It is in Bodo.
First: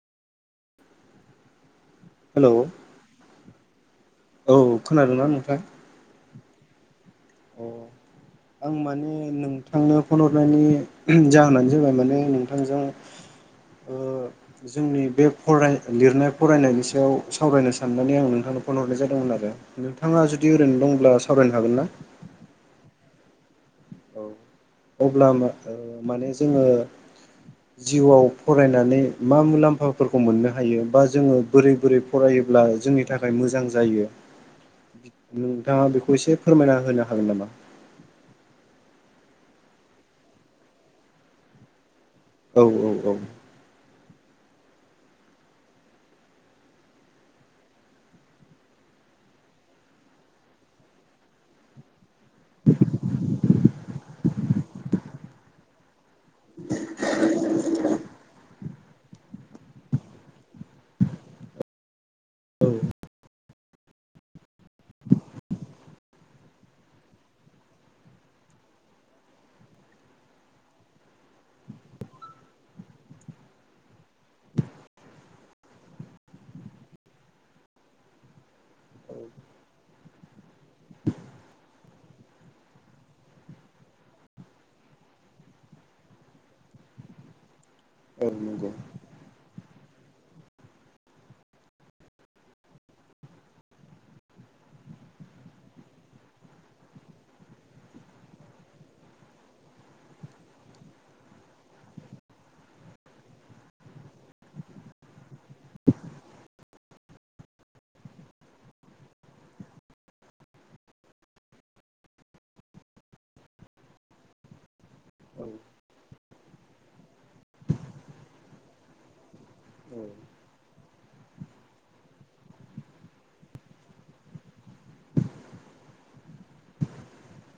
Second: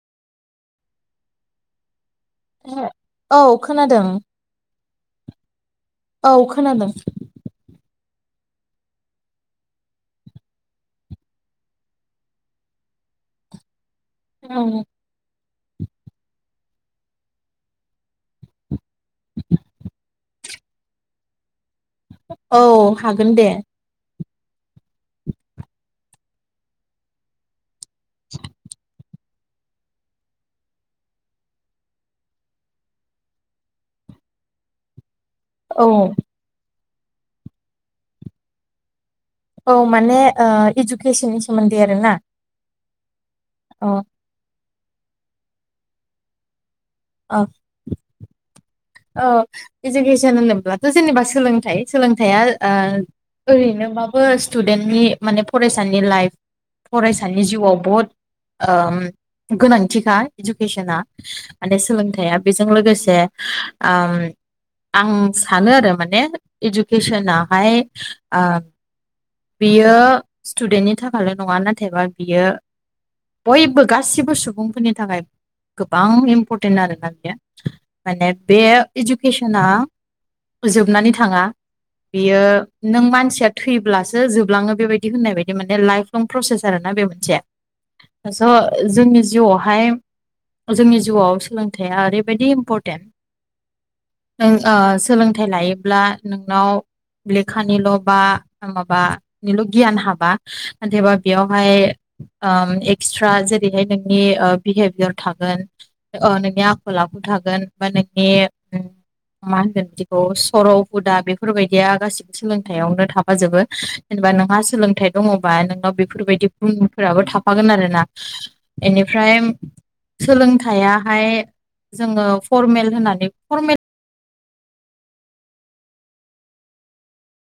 हेलौ औ औ खोनादों खोनादोंना नोंथां औ खोनादों औ आं माने नोंथांनो फन हरनायनि जाहोनानो जाबाय माने नोंथांजों ओ जोंनि बे फराय लिरनाय फरायनायनि सायाव सावरायनो साननानै आं नोंथांनो फन हरनाय जादोंमोन आरो नोंथाङा जुदि जदि ओरै दंब्ला सावरायनो हागोन ना औ हागोन दे औ अब्ला मा-माने जोङो जिउआव फरायनानै मा मुलाम्फाफोरखौ मोननो हायो बा जोङो बोरै बोरै फरायोब्ला जोंनि थाखाय मोजां जायो औ नोंथाङा बेखौ एसे फोरमायना होनो हागोन नामा औ माने इडुकेसननि सोमोन्दै आरोना? औ औ औ औ ओ औ इडुकेसन होनोब्लाथ जेनेबा सोलोंथाइ सोलों थाया ओ ओरैनो माबो स्टुडेन्टनि माने फरायसानि लाइफ फरायसानि जिउआव बहुद ओम गोनांथिखा इडुकेसना माने सोलोंथाया औ बेजों लोगोसे ओम आं सानो आरो माने इडुकेसनाहाय बियो स्टुदेन्टनि थाखायल नङा नाथायबा बियो बयबो गासिबो सुबुंफोरनि थाखाय गोबां इम्परटेन आरोना बेयो माने बे इडुकेसना जोबनानै थाङा बियो नों मानसिया थैब्लासो जोबलाङो बेबायदि होननाय बायदि माने लाइफ लं प्रसेस आरो ना ना बे मोनसे औ नंगौ स जोंनि जिउआवहाय अ जिउआवस सोलोंथाया ओरैबायदि इम्परटेन नों ओ सोलोंथाइ लायोब्ला नोंनाव लेखानिल बा माबा निल गियान हाबा आनथायबा बेयावहाय ओ एक्सट्रा जेरैहाय नोंनि ओ बिहेभियार थागोन अ नोंनि आखल आखु थागोन बा नोंनि मा होनगोन बिदिखौ सर हुदा बेफोरबायदिया गासिबो सोलोंथायावनो थाफाजोबो बा नोंहा सोलों थाइ औ दङबा नोंनाव बेफोरबायदि गुनफोराबो थाफागोन आरोना बेनिफ्राय औ सोलोंथायाहाय जोङो फरमेल होननानै फरमेल